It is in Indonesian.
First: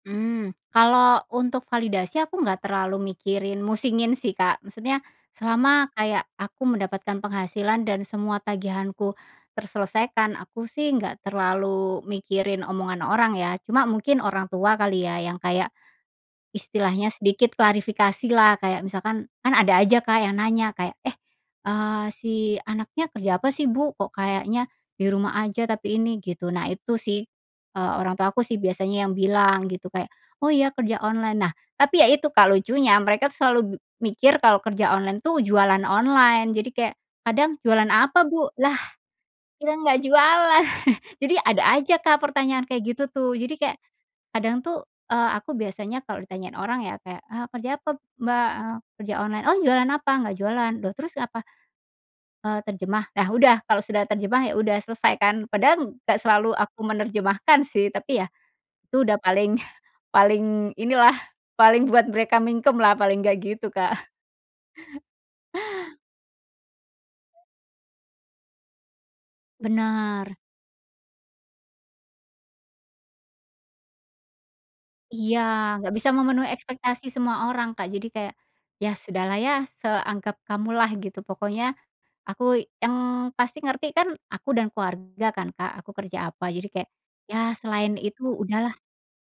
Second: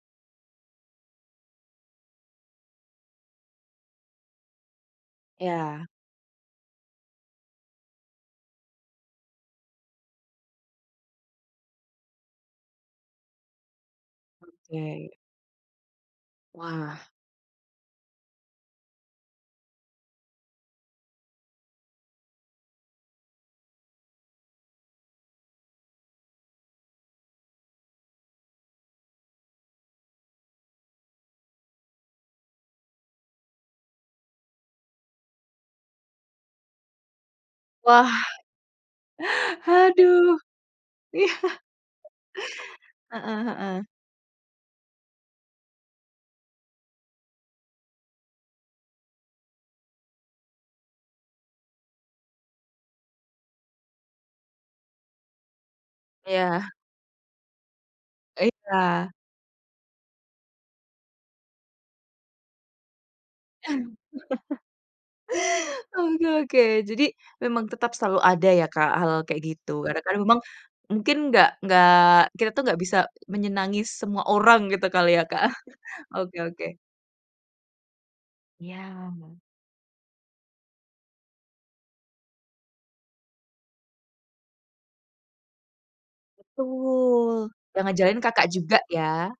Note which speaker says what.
Speaker 1: Mmm, kalau untuk validasi aku nggak terlalu mikirin musingin sih, Kak. Maksudnya,
Speaker 2: Ya.
Speaker 1: selama kayak aku mendapatkan penghasilan dan semua tagihanku terselesaikan, aku sih nggak terlalu mikirin omongan orang ya, cuma mungkin orang tua kali
Speaker 2: Oke.
Speaker 1: ya yang kayak,
Speaker 2: Wah.
Speaker 1: istilahnya sedikit klarifikasilah. Kayak misalkan kan ada aja, Kak, yang nanya kayak, "Eh," eee, "si anaknya kerja apa sih, Bu? Kok kayaknya di rumah aja tapi ini?" gitu. Nah, itu sih, eee, orang tua aku sih biasanya yang bilang gitu kayak, "Oh, ya kerja online." Nah, tapi ya itu, Kak, lucunya mereka tuh selalu m mikir kalau kerja online tuh jualan online, jadi kayak kadang, "Jualan
Speaker 2: Wah,
Speaker 1: apa, Bu?" Lah, kita nggak
Speaker 2: aduh,
Speaker 1: jualan. Jadi
Speaker 2: iya.
Speaker 1: ada aja, Kak, pertanyaan kayak gitu tuh,
Speaker 2: Heeh,
Speaker 1: jadi kayak,
Speaker 2: heeh.
Speaker 1: kadang tuh, eee, aku biasanya kalo ditanyain orang ya kayak, "Ah, kerja apa, Mbak?" eee, "kerja online. Oh, jualan apa? Nggak jualan. Loh, terus apa?" eee, "terjemah." Nah, udah. Kalau sudah terjemah, ya udah selesai kan? Padahal nggak selalu
Speaker 2: Iya.
Speaker 1: aku menerjemahkan sih tapi ya, itu
Speaker 2: Baiklah.
Speaker 1: udah paling paling inilah, paling buat mereka mingkem-lah, paling nggak gitu, Kak.
Speaker 2: Oke, oke. Jadi memang tetap selalu ada ya, Kak, hal kayak gitu, karena kan
Speaker 1: Bener.
Speaker 2: memang, mungkin nggak nggak kita tuh nggak bisa menyenangi semua orang, gitu kali ya,
Speaker 1: Iya.
Speaker 2: Kak?
Speaker 1: Nggak bisa
Speaker 2: Oke,
Speaker 1: memenuhi
Speaker 2: oke.
Speaker 1: ekspektasi semua orang, Kak, jadi kayak, "ya
Speaker 2: Ya.
Speaker 1: sudahlah ya, seanggap kamulah," gitu pokoknya, aku yang pasti ngerti kan aku dan keluarga kan, Kak, aku kerja apa, jadi kayak, "ya,
Speaker 2: Betul, yang
Speaker 1: selain
Speaker 2: ngajarin
Speaker 1: itu
Speaker 2: Kakak juga
Speaker 1: udahlah."
Speaker 2: ya.